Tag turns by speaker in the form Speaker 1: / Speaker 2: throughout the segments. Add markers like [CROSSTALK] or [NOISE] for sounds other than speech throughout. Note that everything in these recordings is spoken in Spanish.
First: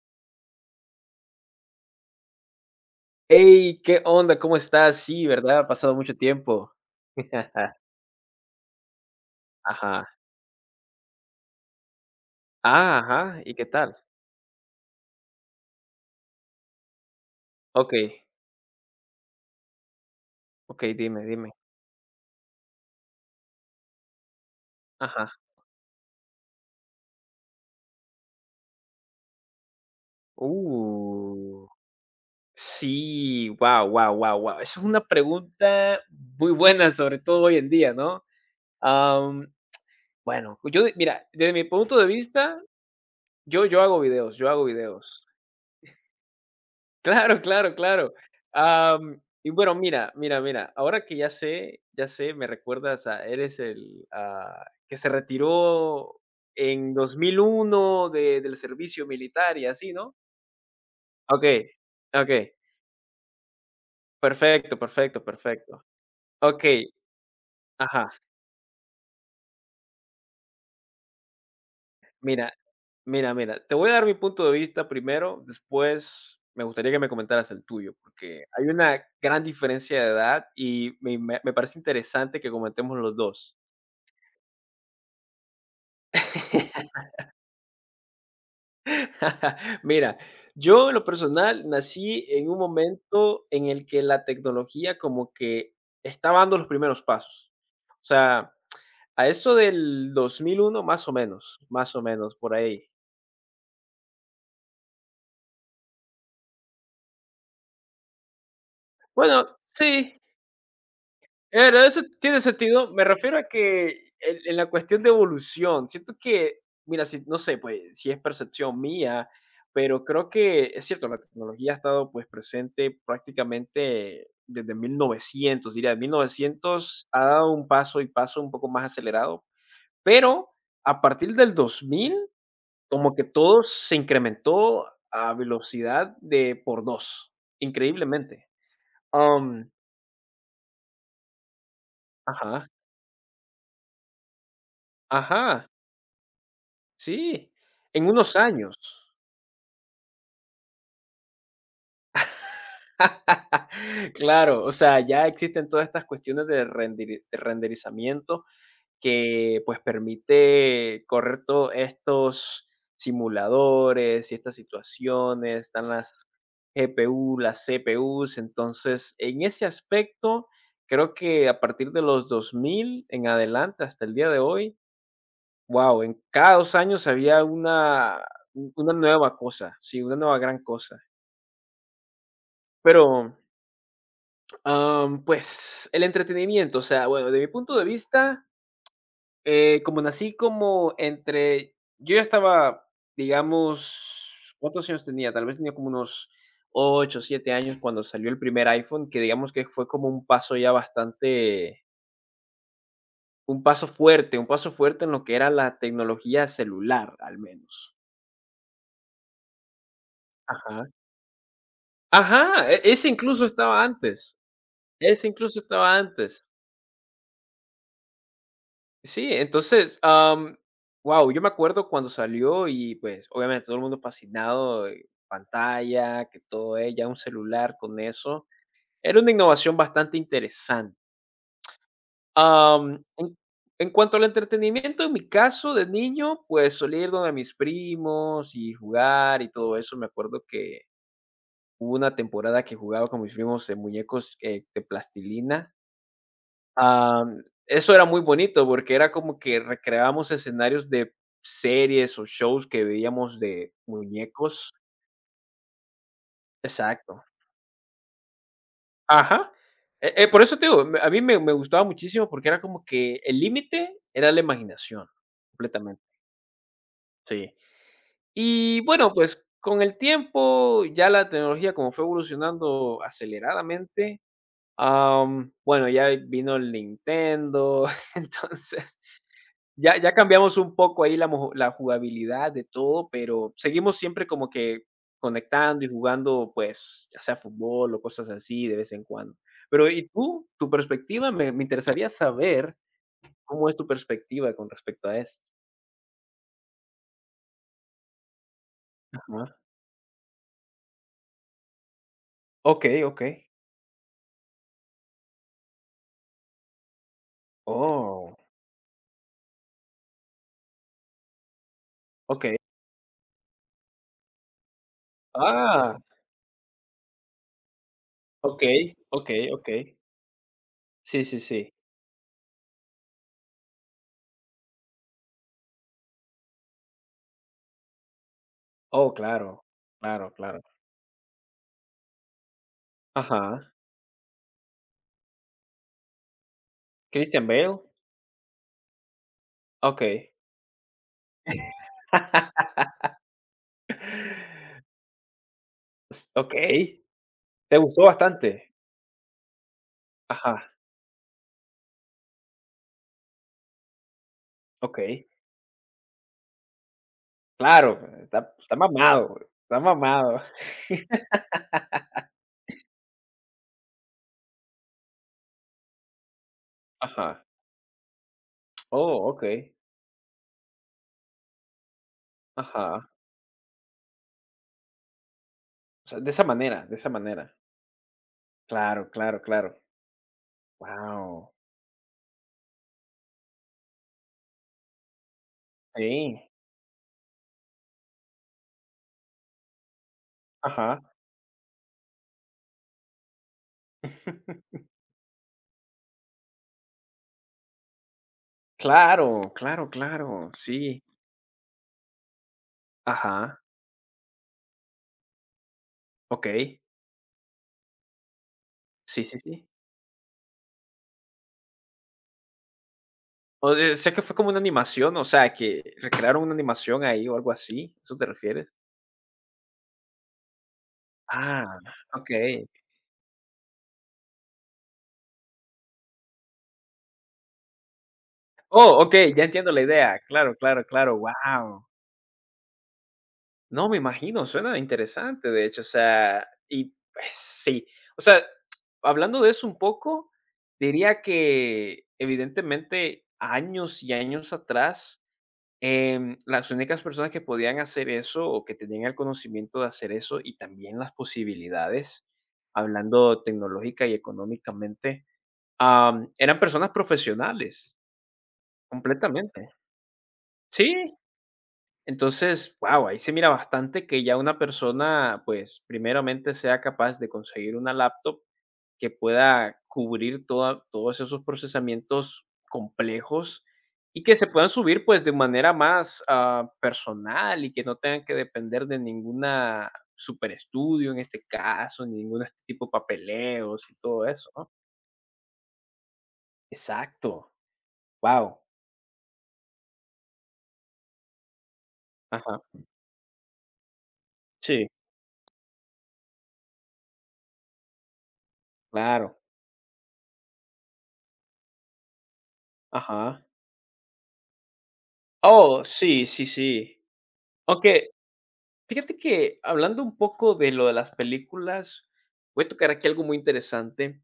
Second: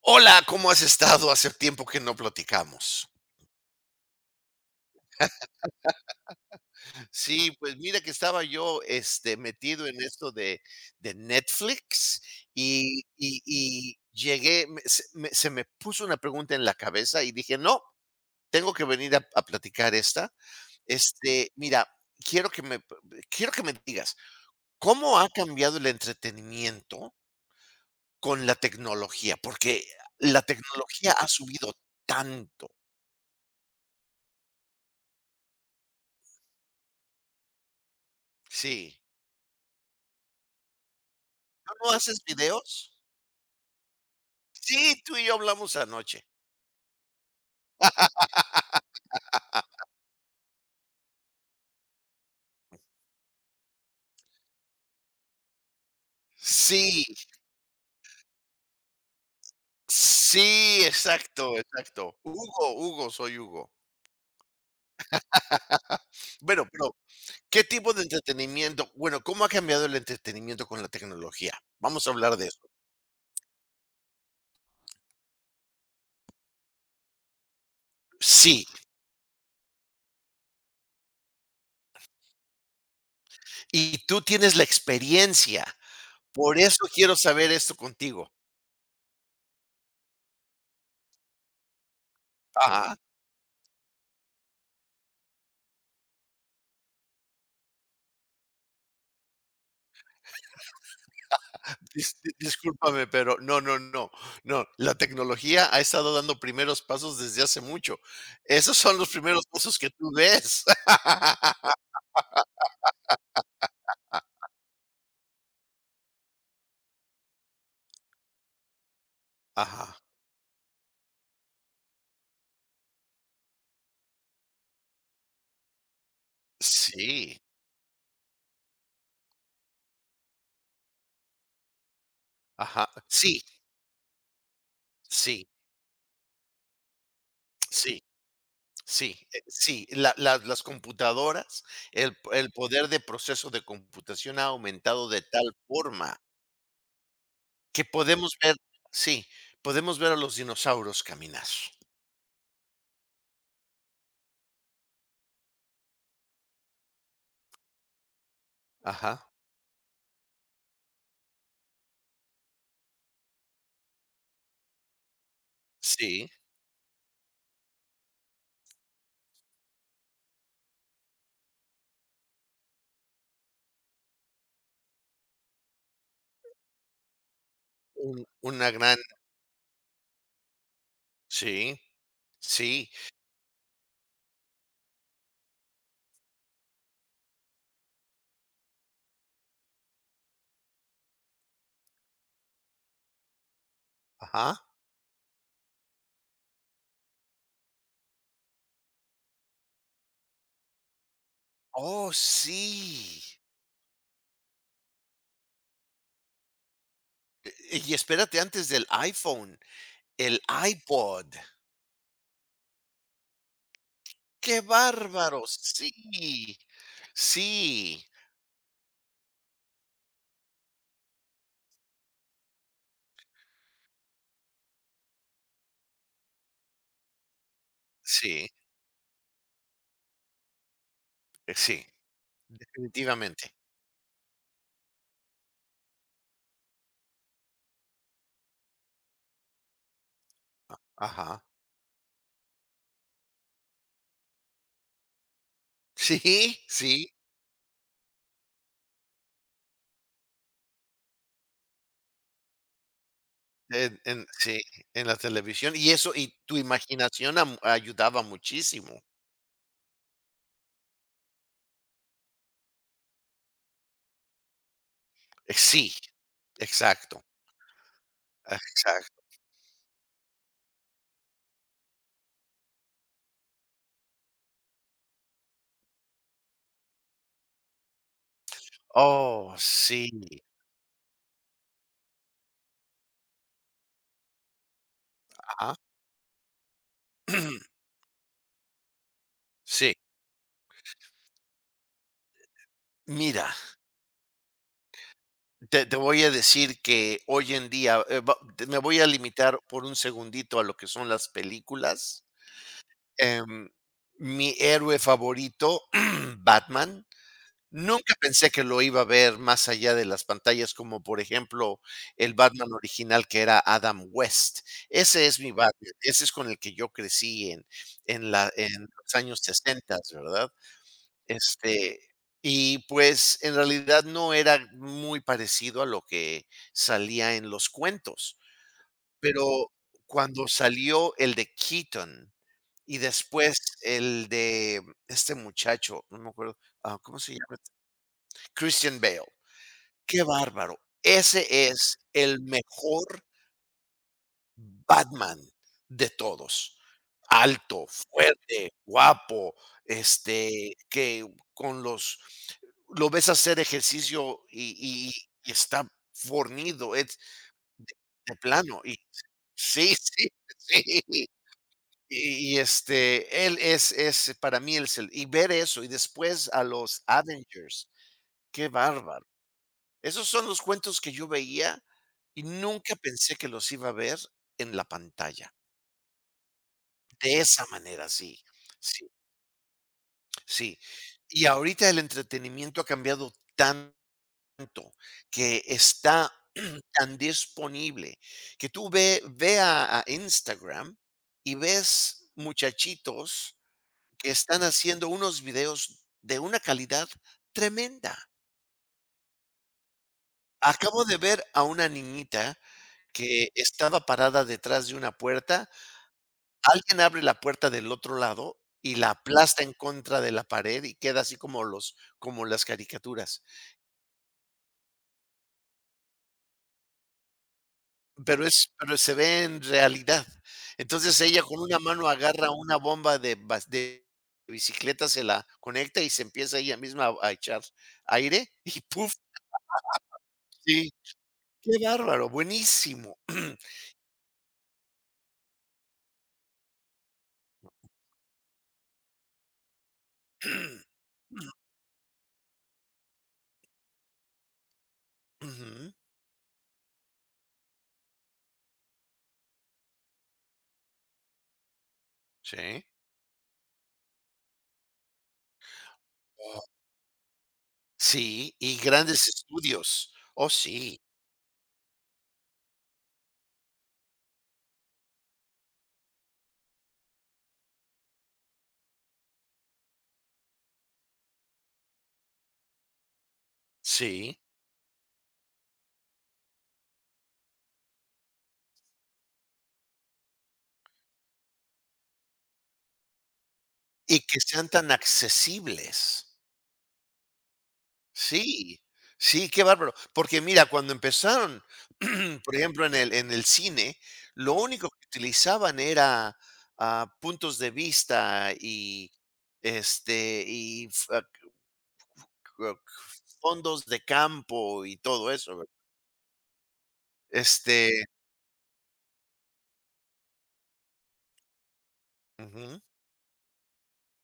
Speaker 1: Hola, ¿cómo has estado? Hace tiempo que no platicamos.
Speaker 2: Hey, ¿qué onda? ¿Cómo estás? Sí, ¿verdad? Ha pasado mucho tiempo.
Speaker 1: Sí, pues
Speaker 2: [LAUGHS]
Speaker 1: mira que estaba yo metido en
Speaker 2: Ajá.
Speaker 1: esto de Netflix
Speaker 2: Ah,
Speaker 1: y, y-
Speaker 2: ajá. ¿Y qué tal?
Speaker 1: y llegué, se me puso una pregunta en la cabeza y dije, no,
Speaker 2: Ok,
Speaker 1: tengo que venir a platicar esta.
Speaker 2: ok, dime, dime.
Speaker 1: Mira, quiero que me, quiero que me digas, ¿cómo ha
Speaker 2: Ajá.
Speaker 1: cambiado el entretenimiento con la tecnología? Porque la tecnología ha
Speaker 2: Uh,
Speaker 1: subido tanto.
Speaker 2: sí, wow, wow, wow, wow. Es una pregunta muy buena, sobre todo hoy en día, ¿no?
Speaker 1: Sí.
Speaker 2: Am, bueno, mira, desde mi
Speaker 1: ¿Tú no
Speaker 2: punto de
Speaker 1: haces
Speaker 2: vista,
Speaker 1: videos?
Speaker 2: yo hago videos, yo hago
Speaker 1: Sí, tú
Speaker 2: videos.
Speaker 1: y yo hablamos anoche.
Speaker 2: Claro, claro, claro. Y bueno, mira, ahora que ya sé, me recuerdas a él que se retiró en
Speaker 1: Sí,
Speaker 2: 2001 de del servicio militar y así, ¿no?
Speaker 1: sí, exacto,
Speaker 2: Okey,
Speaker 1: exacto.
Speaker 2: okey,
Speaker 1: Hugo, Hugo, soy Hugo.
Speaker 2: perfecto.
Speaker 1: [LAUGHS] Bueno,
Speaker 2: Okey,
Speaker 1: pero, ¿qué tipo de
Speaker 2: ajá,
Speaker 1: entretenimiento? Bueno, ¿cómo ha cambiado el entretenimiento con la tecnología? Vamos a hablar de
Speaker 2: mira,
Speaker 1: eso.
Speaker 2: mira, te voy a dar mi punto de vista primero, después me gustaría que me comentaras el tuyo, porque
Speaker 1: Sí,
Speaker 2: hay una gran diferencia de edad y me parece interesante que comentemos los 2.
Speaker 1: y tú tienes la experiencia. Por
Speaker 2: [LAUGHS]
Speaker 1: eso quiero saber esto contigo.
Speaker 2: [LAUGHS] Mira, yo en lo personal nací en un
Speaker 1: Ajá.
Speaker 2: momento en el que la tecnología como que estaba dando los primeros pasos. O sea, a eso del 2001 más o menos por ahí.
Speaker 1: Discúlpame, pero no, no, no, no. La tecnología ha estado dando primeros pasos desde hace mucho. Esos son los primeros
Speaker 2: Bueno,
Speaker 1: pasos que tú
Speaker 2: sí.
Speaker 1: ves.
Speaker 2: Claro,
Speaker 1: [LAUGHS]
Speaker 2: eso tiene sentido. Me refiero a que en la cuestión de evolución, siento que, mira, si, no sé, pues si es percepción mía,
Speaker 1: Ajá.
Speaker 2: pero creo que es cierto, la tecnología ha estado pues presente prácticamente desde 1900 diría, 1900 ha
Speaker 1: Sí,
Speaker 2: dado un paso y paso un poco más acelerado, pero a partir del 2000
Speaker 1: ajá.
Speaker 2: como que
Speaker 1: Sí,
Speaker 2: todo se incrementó a
Speaker 1: sí,
Speaker 2: velocidad de por dos,
Speaker 1: sí,
Speaker 2: increíblemente.
Speaker 1: sí,
Speaker 2: Um.
Speaker 1: sí. La la las computadoras, el
Speaker 2: Ajá,
Speaker 1: poder de proceso de computación ha aumentado de tal
Speaker 2: ajá.
Speaker 1: forma
Speaker 2: Sí,
Speaker 1: que
Speaker 2: en
Speaker 1: podemos
Speaker 2: unos
Speaker 1: ver
Speaker 2: años.
Speaker 1: sí, podemos ver a los dinosaurios caminar.
Speaker 2: [LAUGHS] Claro, o sea, ya existen todas estas cuestiones de de renderizamiento
Speaker 1: Ajá.
Speaker 2: que pues permite correr todos estos simuladores y estas situaciones, están las
Speaker 1: Sí,
Speaker 2: GPU, las CPUs, entonces en ese aspecto creo que a partir de los 2000 en adelante hasta el día de hoy, wow, en cada 2 años había
Speaker 1: un una
Speaker 2: una
Speaker 1: gran
Speaker 2: nueva cosa, sí, una nueva gran cosa.
Speaker 1: sí, sí,
Speaker 2: Pero, pues, el entretenimiento, o sea, bueno, de mi punto de vista, como nací como entre yo ya estaba, digamos,
Speaker 1: ajá.
Speaker 2: ¿cuántos años tenía? Tal vez tenía como unos 8 7 años cuando salió el primer iPhone, que digamos que fue como un paso ya bastante
Speaker 1: Oh, sí.
Speaker 2: un paso fuerte en lo que era la tecnología celular, al
Speaker 1: Y
Speaker 2: menos.
Speaker 1: espérate, antes del iPhone, el
Speaker 2: Ajá.
Speaker 1: iPod.
Speaker 2: Ajá, ese incluso estaba antes,
Speaker 1: ¡Qué
Speaker 2: ese
Speaker 1: bárbaro!
Speaker 2: incluso estaba antes.
Speaker 1: Sí, sí,
Speaker 2: Sí, entonces, guau, yo me acuerdo cuando salió y, pues, obviamente todo el mundo fascinado, pantalla, que todo es, ya un celular con eso.
Speaker 1: sí,
Speaker 2: Era una innovación bastante interesante.
Speaker 1: sí,
Speaker 2: Am,
Speaker 1: definitivamente.
Speaker 2: en cuanto al entretenimiento, en mi caso de niño, pues, solía ir donde mis primos y jugar y todo eso. Me acuerdo que
Speaker 1: Ajá.
Speaker 2: hubo una temporada que jugaba con mis primos de muñecos, de plastilina.
Speaker 1: Sí, sí,
Speaker 2: Eso era muy bonito, porque era como que recreábamos escenarios de series o shows que veíamos de
Speaker 1: en sí,
Speaker 2: muñecos.
Speaker 1: en la televisión, y eso y tu
Speaker 2: Exacto.
Speaker 1: imaginación am ayudaba muchísimo.
Speaker 2: Ajá. Por eso te digo, me a mí me me gustaba muchísimo, porque era como que el límite era la imaginación,
Speaker 1: Sí,
Speaker 2: completamente.
Speaker 1: exacto,
Speaker 2: Sí. Y bueno,
Speaker 1: exacto.
Speaker 2: pues, con el tiempo, ya la tecnología como fue evolucionando aceleradamente, bueno, ya vino el Nintendo. [LAUGHS] Entonces
Speaker 1: Oh,
Speaker 2: Ya
Speaker 1: sí,
Speaker 2: ya cambiamos un poco ahí la jugabilidad de todo, pero seguimos siempre como que
Speaker 1: ajá.
Speaker 2: conectando y jugando, pues, ya sea
Speaker 1: [CLEARS THROAT]
Speaker 2: fútbol o cosas así de vez en cuando. Pero,
Speaker 1: Sí.
Speaker 2: ¿y tú? Tu perspectiva, me me interesaría saber
Speaker 1: Mira,
Speaker 2: cómo es tu perspectiva con respecto a esto.
Speaker 1: te voy a decir que hoy en día, me voy a
Speaker 2: Ajá.
Speaker 1: limitar por un segundito a lo que son las películas.
Speaker 2: Okey, okey.
Speaker 1: Em, Mi héroe favorito, [CLEARS THROAT] Batman. Nunca
Speaker 2: Oh,
Speaker 1: pensé que lo iba a ver más allá de las pantallas, como por ejemplo, el
Speaker 2: okey.
Speaker 1: Batman original que era Adam West. Ese es mi Batman,
Speaker 2: Ah,
Speaker 1: ese es con el que yo crecí en en la
Speaker 2: okey,
Speaker 1: en los años
Speaker 2: okey, okey.
Speaker 1: sesentas, ¿verdad?
Speaker 2: Sí, sí, sí.
Speaker 1: Este, y pues, en realidad no era muy parecido a lo que salía en los cuentos,
Speaker 2: Oh, claro,
Speaker 1: pero
Speaker 2: claro,
Speaker 1: cuando
Speaker 2: claro.
Speaker 1: salió el de Keaton y después
Speaker 2: Ajá.
Speaker 1: el de este muchacho, no me acuerdo, ¿cómo se
Speaker 2: Christian
Speaker 1: llama?
Speaker 2: Bale,
Speaker 1: Christian Bale. Qué
Speaker 2: okey.
Speaker 1: bárbaro. Ese
Speaker 2: S
Speaker 1: es el
Speaker 2: [LAUGHS]
Speaker 1: mejor Batman de todos.
Speaker 2: Te
Speaker 1: Alto,
Speaker 2: gustó bastante.
Speaker 1: fuerte, guapo,
Speaker 2: Ajá,
Speaker 1: que con los, lo ves hacer ejercicio y, y-
Speaker 2: okey.
Speaker 1: y está fornido, es
Speaker 2: Claro,
Speaker 1: de, de
Speaker 2: está
Speaker 1: plano. Y
Speaker 2: mamado, está
Speaker 1: sí, sí,
Speaker 2: mamado.
Speaker 1: [LAUGHS] sí. Y él es para mí el cel y ver eso, y después a los
Speaker 2: Ajá.
Speaker 1: Avengers, qué bárbaro.
Speaker 2: Oh, okey.
Speaker 1: Esos son los cuentos que yo veía y nunca
Speaker 2: Ajá.
Speaker 1: pensé que los iba a ver en la pantalla.
Speaker 2: O sea, de esa manera, de esa
Speaker 1: De
Speaker 2: manera.
Speaker 1: esa manera, sí, sí,
Speaker 2: Claro, claro, claro.
Speaker 1: sí. Y
Speaker 2: Wow.
Speaker 1: ahorita el entretenimiento ha cambiado tanto que está
Speaker 2: Sí.
Speaker 1: [CLEARS THROAT] tan disponible, que tú ve a Instagram
Speaker 2: Ajá.
Speaker 1: y ves muchachitos que están
Speaker 2: [LAUGHS]
Speaker 1: haciendo unos videos de una calidad tremenda.
Speaker 2: Claro, claro, claro. Sí.
Speaker 1: Acabo de ver a una niñita que
Speaker 2: Ajá.
Speaker 1: estaba parada detrás de una puerta,
Speaker 2: Okey.
Speaker 1: alguien abre la puerta del otro lado y la
Speaker 2: Sí, sí,
Speaker 1: aplasta
Speaker 2: sí.
Speaker 1: en contra de la pared y queda así como los como las caricaturas,
Speaker 2: O de sé que Fue como una animación, o sea, que recrearon una animación ahí o algo así, ¿eso te refieres?
Speaker 1: pero se ve en realidad. Entonces ella con una
Speaker 2: Ah,
Speaker 1: mano agarra
Speaker 2: okey.
Speaker 1: una bomba de bicicleta, se la conecta y se empieza ella misma a echar aire y [LAUGHS]
Speaker 2: Oh,
Speaker 1: puff
Speaker 2: okey, ya entiendo la idea. Claro, claro,
Speaker 1: sí.
Speaker 2: claro.
Speaker 1: Qué
Speaker 2: Wow.
Speaker 1: bárbaro, buenísimo.
Speaker 2: No, me imagino, suena interesante, de hecho, o sea, y pues sí, o sea, hablando de eso un poco,
Speaker 1: [CLEARS THROAT]
Speaker 2: diría que evidentemente años y años atrás,
Speaker 1: Ujú,
Speaker 2: las únicas personas que podían hacer eso o que tenían el conocimiento de hacer eso y también las posibilidades,
Speaker 1: sí.
Speaker 2: hablando tecnológica y económicamente, eran
Speaker 1: Oh,
Speaker 2: personas profesionales,
Speaker 1: sí, y grandes
Speaker 2: completamente.
Speaker 1: estudios. Oh, sí,
Speaker 2: Sí, entonces, wow, ahí se mira bastante que ya una persona, pues, primeramente sea capaz de conseguir una laptop que pueda cubrir todos esos procesamientos complejos y que
Speaker 1: sí.
Speaker 2: se puedan subir, pues, de manera más personal y que no tengan que depender de ninguna super estudio en este caso, ni ningún este tipo de papeleos y
Speaker 1: Y
Speaker 2: todo
Speaker 1: que
Speaker 2: eso,
Speaker 1: sean
Speaker 2: ¿no?
Speaker 1: tan accesibles.
Speaker 2: Exacto. Wow.
Speaker 1: Sí, sí, qué bárbaro. Porque mira, cuando empezaron, [CLEARS THROAT] por
Speaker 2: Ajá.
Speaker 1: ejemplo, en el cine, lo único
Speaker 2: Sí,
Speaker 1: que utilizaban era, puntos de vista y,
Speaker 2: claro.
Speaker 1: este, y f ah, c
Speaker 2: Ajá.
Speaker 1: fondos de campo y todo eso, ¿verdad?
Speaker 2: Oh, sí, sí, sí.
Speaker 1: este
Speaker 2: Aunque Fíjate que hablando un poco de lo de las películas, voy a
Speaker 1: Ujú.
Speaker 2: tocar aquí algo muy interesante,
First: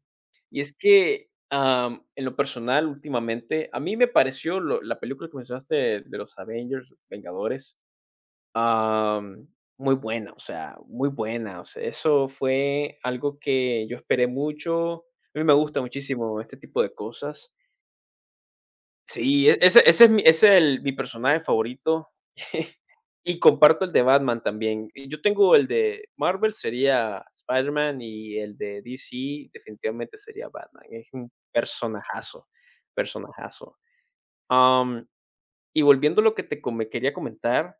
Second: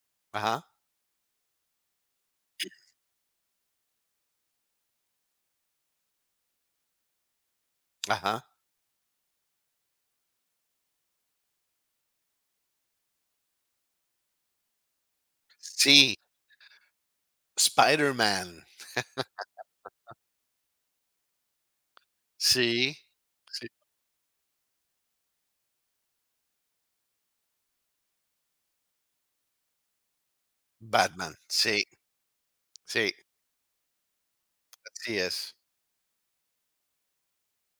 Speaker 2: y
Speaker 1: Ajá,
Speaker 2: es que, en lo personal, últimamente, a mí me pareció lo la película que mencionaste de los Avengers, Vengadores,
Speaker 1: ajá.
Speaker 2: am, muy buena, o sea, muy buena, o sea, eso fue algo que yo esperé mucho. A mí me gusta
Speaker 1: Sí,
Speaker 2: muchísimo este tipo de cosas.
Speaker 1: Spider-Man.
Speaker 2: Sí, ese es mi ese es el mi personaje favorito, [LAUGHS]
Speaker 1: Sí,
Speaker 2: y
Speaker 1: sí,
Speaker 2: comparto el de Batman también. Yo tengo el de Marvel, sería Spider-Man, y el de DC, definitivamente sería Batman. Es un
Speaker 1: Batman, sí,
Speaker 2: personajazo,
Speaker 1: sí,
Speaker 2: personajazo. Am,
Speaker 1: así es.
Speaker 2: y volviendo a lo que te come quería comentar,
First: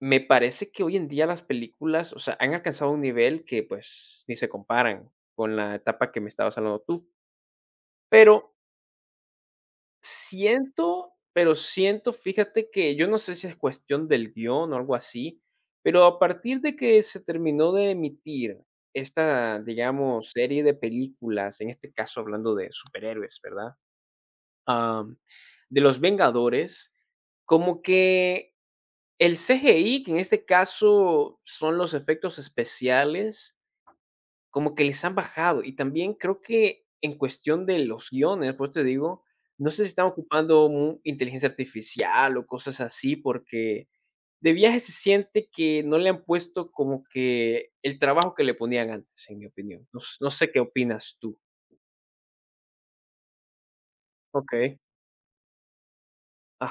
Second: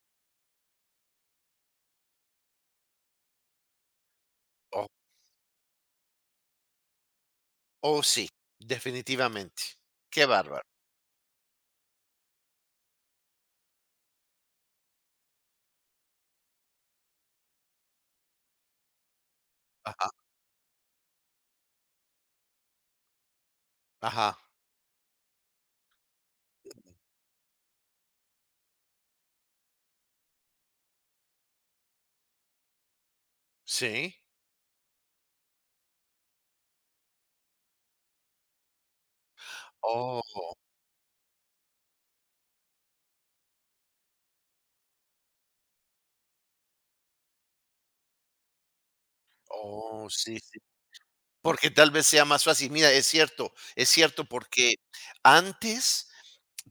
Speaker 2: me parece que hoy en día las películas, o sea, han alcanzado un nivel que, pues, ni se
Speaker 1: Oh,
Speaker 2: comparan con la etapa que me estabas hablando tú,
Speaker 1: oh, sí,
Speaker 2: pero
Speaker 1: definitivamente. Qué bárbaro.
Speaker 2: Siento, fíjate que yo no sé si es cuestión del guión o algo así, pero a partir de que se terminó de emitir esta,
Speaker 1: Ajá,
Speaker 2: digamos, serie de películas, en este caso hablando de superhéroes, ¿verdad?
Speaker 1: ajá,
Speaker 2: Am, de los Vengadores, como que el CGI, que en este caso son los efectos especiales,
Speaker 1: sí.
Speaker 2: como que les han bajado. Y también creo que en cuestión de los guiones, pues te digo, no sé si están
Speaker 1: Oh,
Speaker 2: ocupando inteligencia artificial o cosas así, porque de viaje se siente que no le han puesto como que el trabajo que le ponían antes, en mi opinión. No,
Speaker 1: oh,
Speaker 2: no
Speaker 1: sí,
Speaker 2: sé
Speaker 1: sí.
Speaker 2: qué opinas tú.
Speaker 1: Porque tal vez sea más fácil. Mira, es cierto,
Speaker 2: Ok,
Speaker 1: porque antes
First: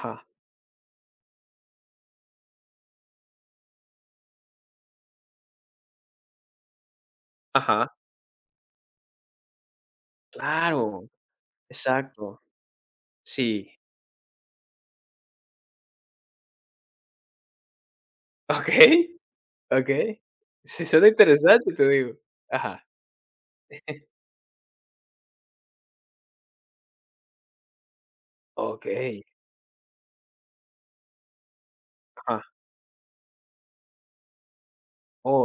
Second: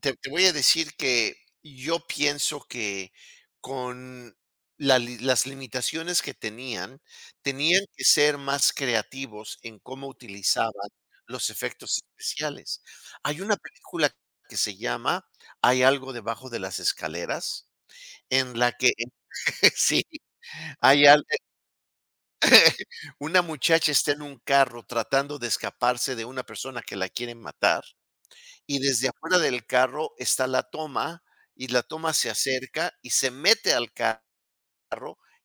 Speaker 1: Te, te voy a decir que yo pienso que con las limitaciones que tenían, tenían
Speaker 2: ajá,
Speaker 1: que ser más creativos en cómo utilizaban
Speaker 2: claro,
Speaker 1: los efectos
Speaker 2: exacto,
Speaker 1: especiales. Hay una
Speaker 2: sí.
Speaker 1: película que se llama Hay algo debajo de las escaleras, en la que
Speaker 2: [LAUGHS] Ok,
Speaker 1: [LAUGHS]
Speaker 2: ok.
Speaker 1: sí,
Speaker 2: Sí,
Speaker 1: hay
Speaker 2: suena
Speaker 1: al-
Speaker 2: interesante, te digo. Ajá,
Speaker 1: una muchacha está en un carro tratando de escaparse de una persona que la quieren matar. Y
Speaker 2: ok,
Speaker 1: desde afuera del carro está la toma, y la toma se
Speaker 2: ajá,
Speaker 1: acerca y se mete al carro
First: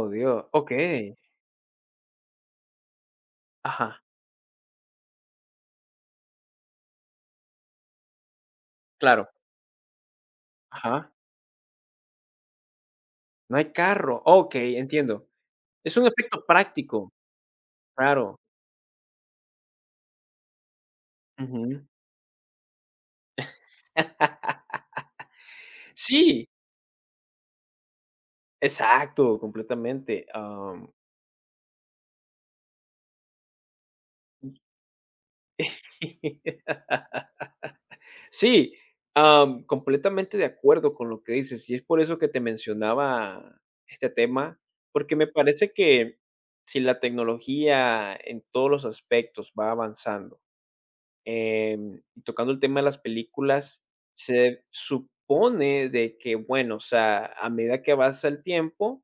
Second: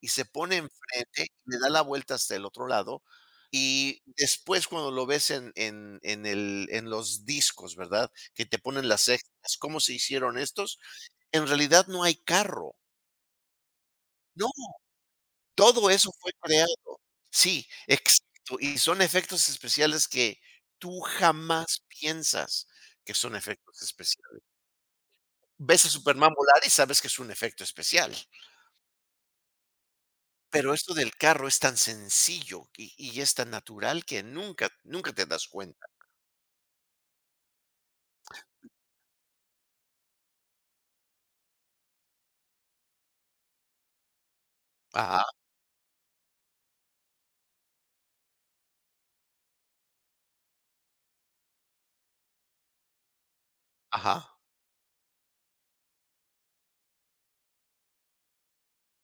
Speaker 1: y se
Speaker 2: Dios,
Speaker 1: pone
Speaker 2: ok,
Speaker 1: enfrente, le da la vuelta hasta el otro lado.
Speaker 2: ajá.
Speaker 1: Y después cuando lo ves en los discos, ¿verdad? Que te ponen las
Speaker 2: Claro,
Speaker 1: extras, ¿cómo se hicieron estos?
Speaker 2: ajá,
Speaker 1: En realidad no hay carro.
Speaker 2: no hay carro,
Speaker 1: No,
Speaker 2: okey, entiendo.
Speaker 1: todo
Speaker 2: Es un
Speaker 1: eso fue
Speaker 2: efecto
Speaker 1: creado.
Speaker 2: práctico,
Speaker 1: Sí,
Speaker 2: claro,
Speaker 1: exacto. Y son efectos especiales que tú
Speaker 2: ujú.
Speaker 1: jamás piensas que son efectos especiales.
Speaker 2: [LAUGHS]
Speaker 1: Ves a Superman
Speaker 2: Sí,
Speaker 1: volar y sabes que es un efecto especial,
Speaker 2: exacto, completamente,
Speaker 1: pero esto del carro es tan sencillo y es tan natural que nunca nunca te das cuenta.
Speaker 2: [LAUGHS] sí, completamente de acuerdo con lo que dices, y es por eso que te mencionaba este tema, porque
Speaker 1: Ajá,
Speaker 2: me parece que si la tecnología en todos los aspectos va avanzando. Tocando el tema de las películas,
Speaker 1: ajá.
Speaker 2: se supone de que, bueno, o sea, a medida que avanza el tiempo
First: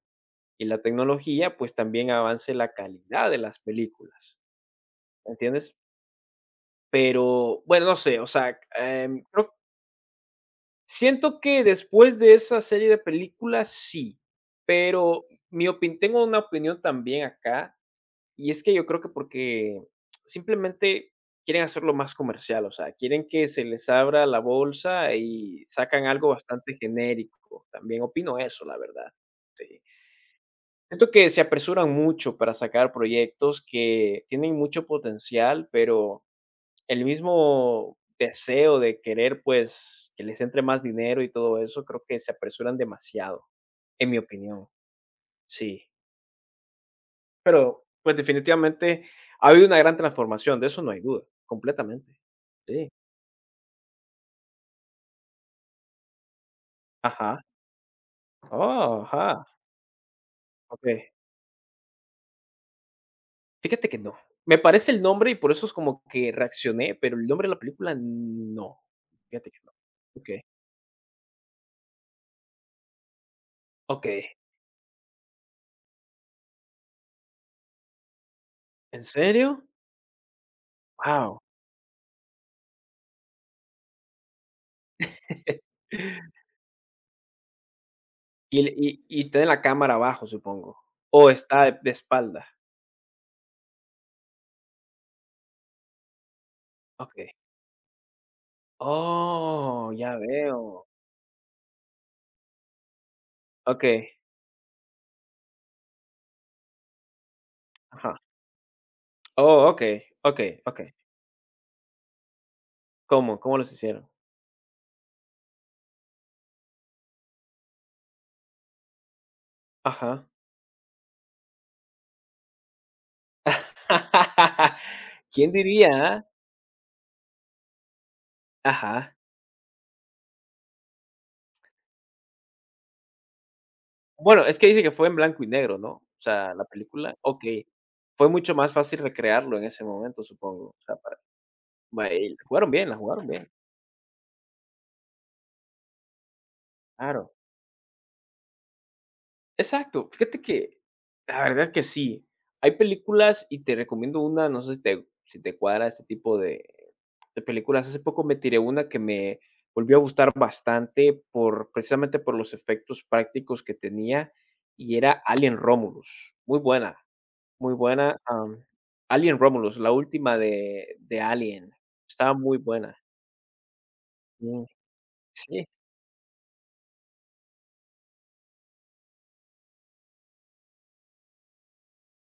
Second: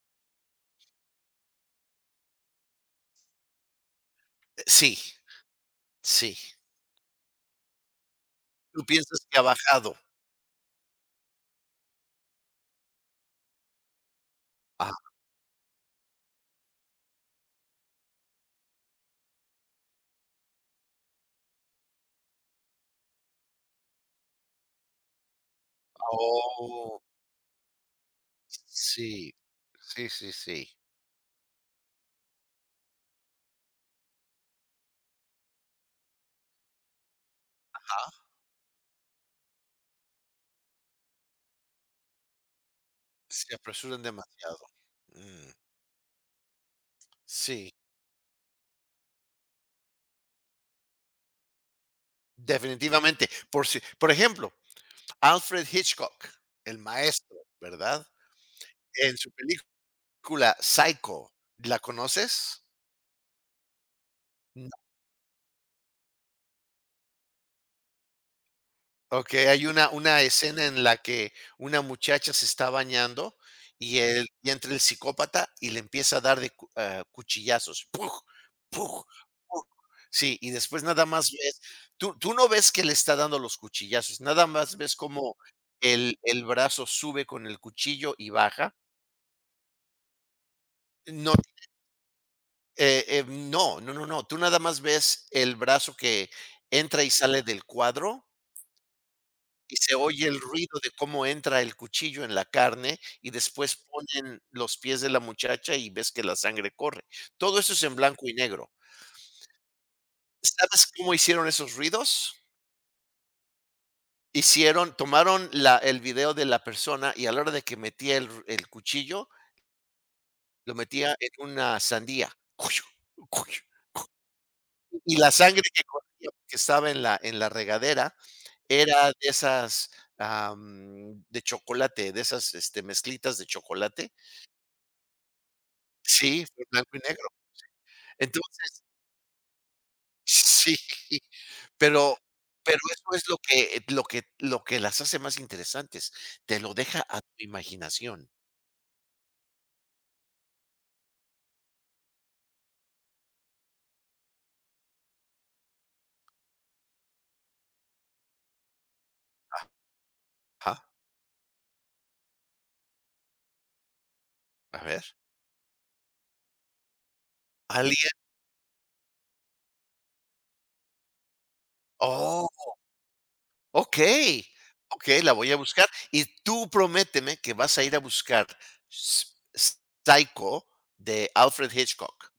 Speaker 2: y la tecnología, pues también avance la calidad de las películas,
Speaker 1: Sí,
Speaker 2: ¿me entiendes?
Speaker 1: sí.
Speaker 2: Pero, bueno, no sé, o sea,
Speaker 1: Tú piensas que ha bajado.
Speaker 2: siento que después de esa serie de películas, sí,
Speaker 1: Ajá.
Speaker 2: pero mi opin tengo una opinión también acá. Y es que yo creo que porque simplemente quieren hacerlo más comercial, o sea, quieren que se les abra la bolsa y sacan algo bastante
Speaker 1: Oh,
Speaker 2: genérico. También opino eso, la verdad.
Speaker 1: sí.
Speaker 2: Sí.
Speaker 1: Sí, sí, sí.
Speaker 2: Siento que se apresuran mucho para sacar proyectos que tienen mucho potencial, pero el mismo
Speaker 1: Ajá.
Speaker 2: deseo de querer, pues, que les entre más dinero y todo eso, creo que se apresuran demasiado,
Speaker 1: Se apresuran
Speaker 2: en mi
Speaker 1: demasiado.
Speaker 2: opinión.
Speaker 1: Mm,
Speaker 2: Sí.
Speaker 1: sí,
Speaker 2: Pero, pues, definitivamente ha habido una gran transformación, de eso no hay duda, completamente. Sí.
Speaker 1: definitivamente. Por si Por ejemplo, Alfred Hitchcock, el maestro,
Speaker 2: Ajá.
Speaker 1: ¿verdad?
Speaker 2: Oh,
Speaker 1: En su
Speaker 2: ajá.
Speaker 1: película
Speaker 2: Okey.
Speaker 1: Psycho, ¿la conoces?
Speaker 2: Fíjate que no. Me parece el nombre y por eso es como que reaccioné, pero el nombre de la película no.
Speaker 1: Okey,
Speaker 2: Fíjate que
Speaker 1: hay
Speaker 2: no.
Speaker 1: una
Speaker 2: Okey.
Speaker 1: escena en la que una muchacha se está bañando y
Speaker 2: Okey.
Speaker 1: el y entra el psicópata y le empieza a dar de cuchillazos. Pug,
Speaker 2: ¿En
Speaker 1: pug,
Speaker 2: serio?
Speaker 1: pug. Sí, y después nada más
Speaker 2: Wow.
Speaker 1: ves tú tú no ves que le está dando los cuchillazos, nada más ves cómo
Speaker 2: [LAUGHS]
Speaker 1: el brazo sube con el cuchillo y
Speaker 2: Y
Speaker 1: baja.
Speaker 2: le y tiene la cámara abajo, supongo, o
Speaker 1: No,
Speaker 2: está de espalda.
Speaker 1: no, no, no, no, tú nada más ves el brazo que entra y
Speaker 2: Okey.
Speaker 1: sale del cuadro. Y
Speaker 2: Oh,
Speaker 1: se
Speaker 2: ya
Speaker 1: oye el ruido
Speaker 2: veo.
Speaker 1: de cómo entra el cuchillo en la carne y después
Speaker 2: Okey.
Speaker 1: ponen los pies de la muchacha y ves que la sangre corre. Todo eso es en
Speaker 2: Ajá.
Speaker 1: blanco y negro.
Speaker 2: Oh, okey, okey,
Speaker 1: ¿Sabes
Speaker 2: okey.
Speaker 1: cómo hicieron esos ruidos?
Speaker 2: ¿Cómo? ¿Cómo los hicieron?
Speaker 1: Hicieron Tomaron la el video de la persona y a la hora de que metía el cuchillo,
Speaker 2: Ajá.
Speaker 1: lo metía en una sandía. Cuyo, cuyo.
Speaker 2: [LAUGHS]
Speaker 1: Y la
Speaker 2: ¿Quién
Speaker 1: sangre que
Speaker 2: diría, ah?
Speaker 1: corría, que estaba en la regadera, era de
Speaker 2: Ajá.
Speaker 1: esas, de chocolate, de esas, mezclitas de chocolate.
Speaker 2: Bueno, es que dice que fue en blanco y negro, ¿no? O
Speaker 1: Sí,
Speaker 2: sea,
Speaker 1: fue
Speaker 2: la
Speaker 1: blanco y
Speaker 2: película,
Speaker 1: negro.
Speaker 2: okey. Fue mucho más
Speaker 1: Entonces,
Speaker 2: fácil recrearlo en ese momento, supongo.
Speaker 1: sí,
Speaker 2: O sea, para bueno,
Speaker 1: pero
Speaker 2: y
Speaker 1: pero
Speaker 2: la
Speaker 1: eso
Speaker 2: jugaron
Speaker 1: es lo
Speaker 2: bien,
Speaker 1: que eh, lo que lo que las hace más interesantes, te lo deja a tu
Speaker 2: claro.
Speaker 1: imaginación.
Speaker 2: Exacto, fíjate que la verdad que sí. Hay películas y te recomiendo una, no sé si te cuadra este tipo de películas. Hace poco me tiré una que me volvió a gustar
Speaker 1: Ajá,
Speaker 2: bastante por precisamente por los efectos prácticos que tenía,
Speaker 1: a
Speaker 2: y
Speaker 1: ver.
Speaker 2: era Alien Romulus. Muy
Speaker 1: Alien,
Speaker 2: buena, Alien Romulus, la última de Alien. Estaba
Speaker 1: oh,
Speaker 2: muy buena.
Speaker 1: okey,
Speaker 2: Mm,
Speaker 1: okey, la voy a
Speaker 2: sí.
Speaker 1: buscar. Y tú prométeme que vas a ir a buscar Ps Ps Psycho de Alfred Hitchcock.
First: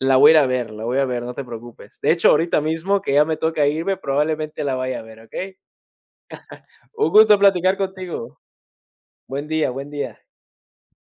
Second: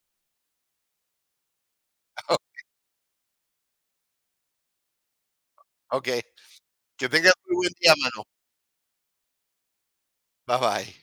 Speaker 2: La voy a ir a ver, la voy a ver, no te preocupes. De hecho,
Speaker 1: [LAUGHS]
Speaker 2: ahorita mismo que ya me toca irme, probablemente la vaya a ver, ¿ok?
Speaker 1: Okey, que
Speaker 2: Un
Speaker 1: tengas
Speaker 2: gusto
Speaker 1: muy buen
Speaker 2: platicar
Speaker 1: día, mano.
Speaker 2: contigo. Buen día, buen día.
Speaker 1: Bye, bye.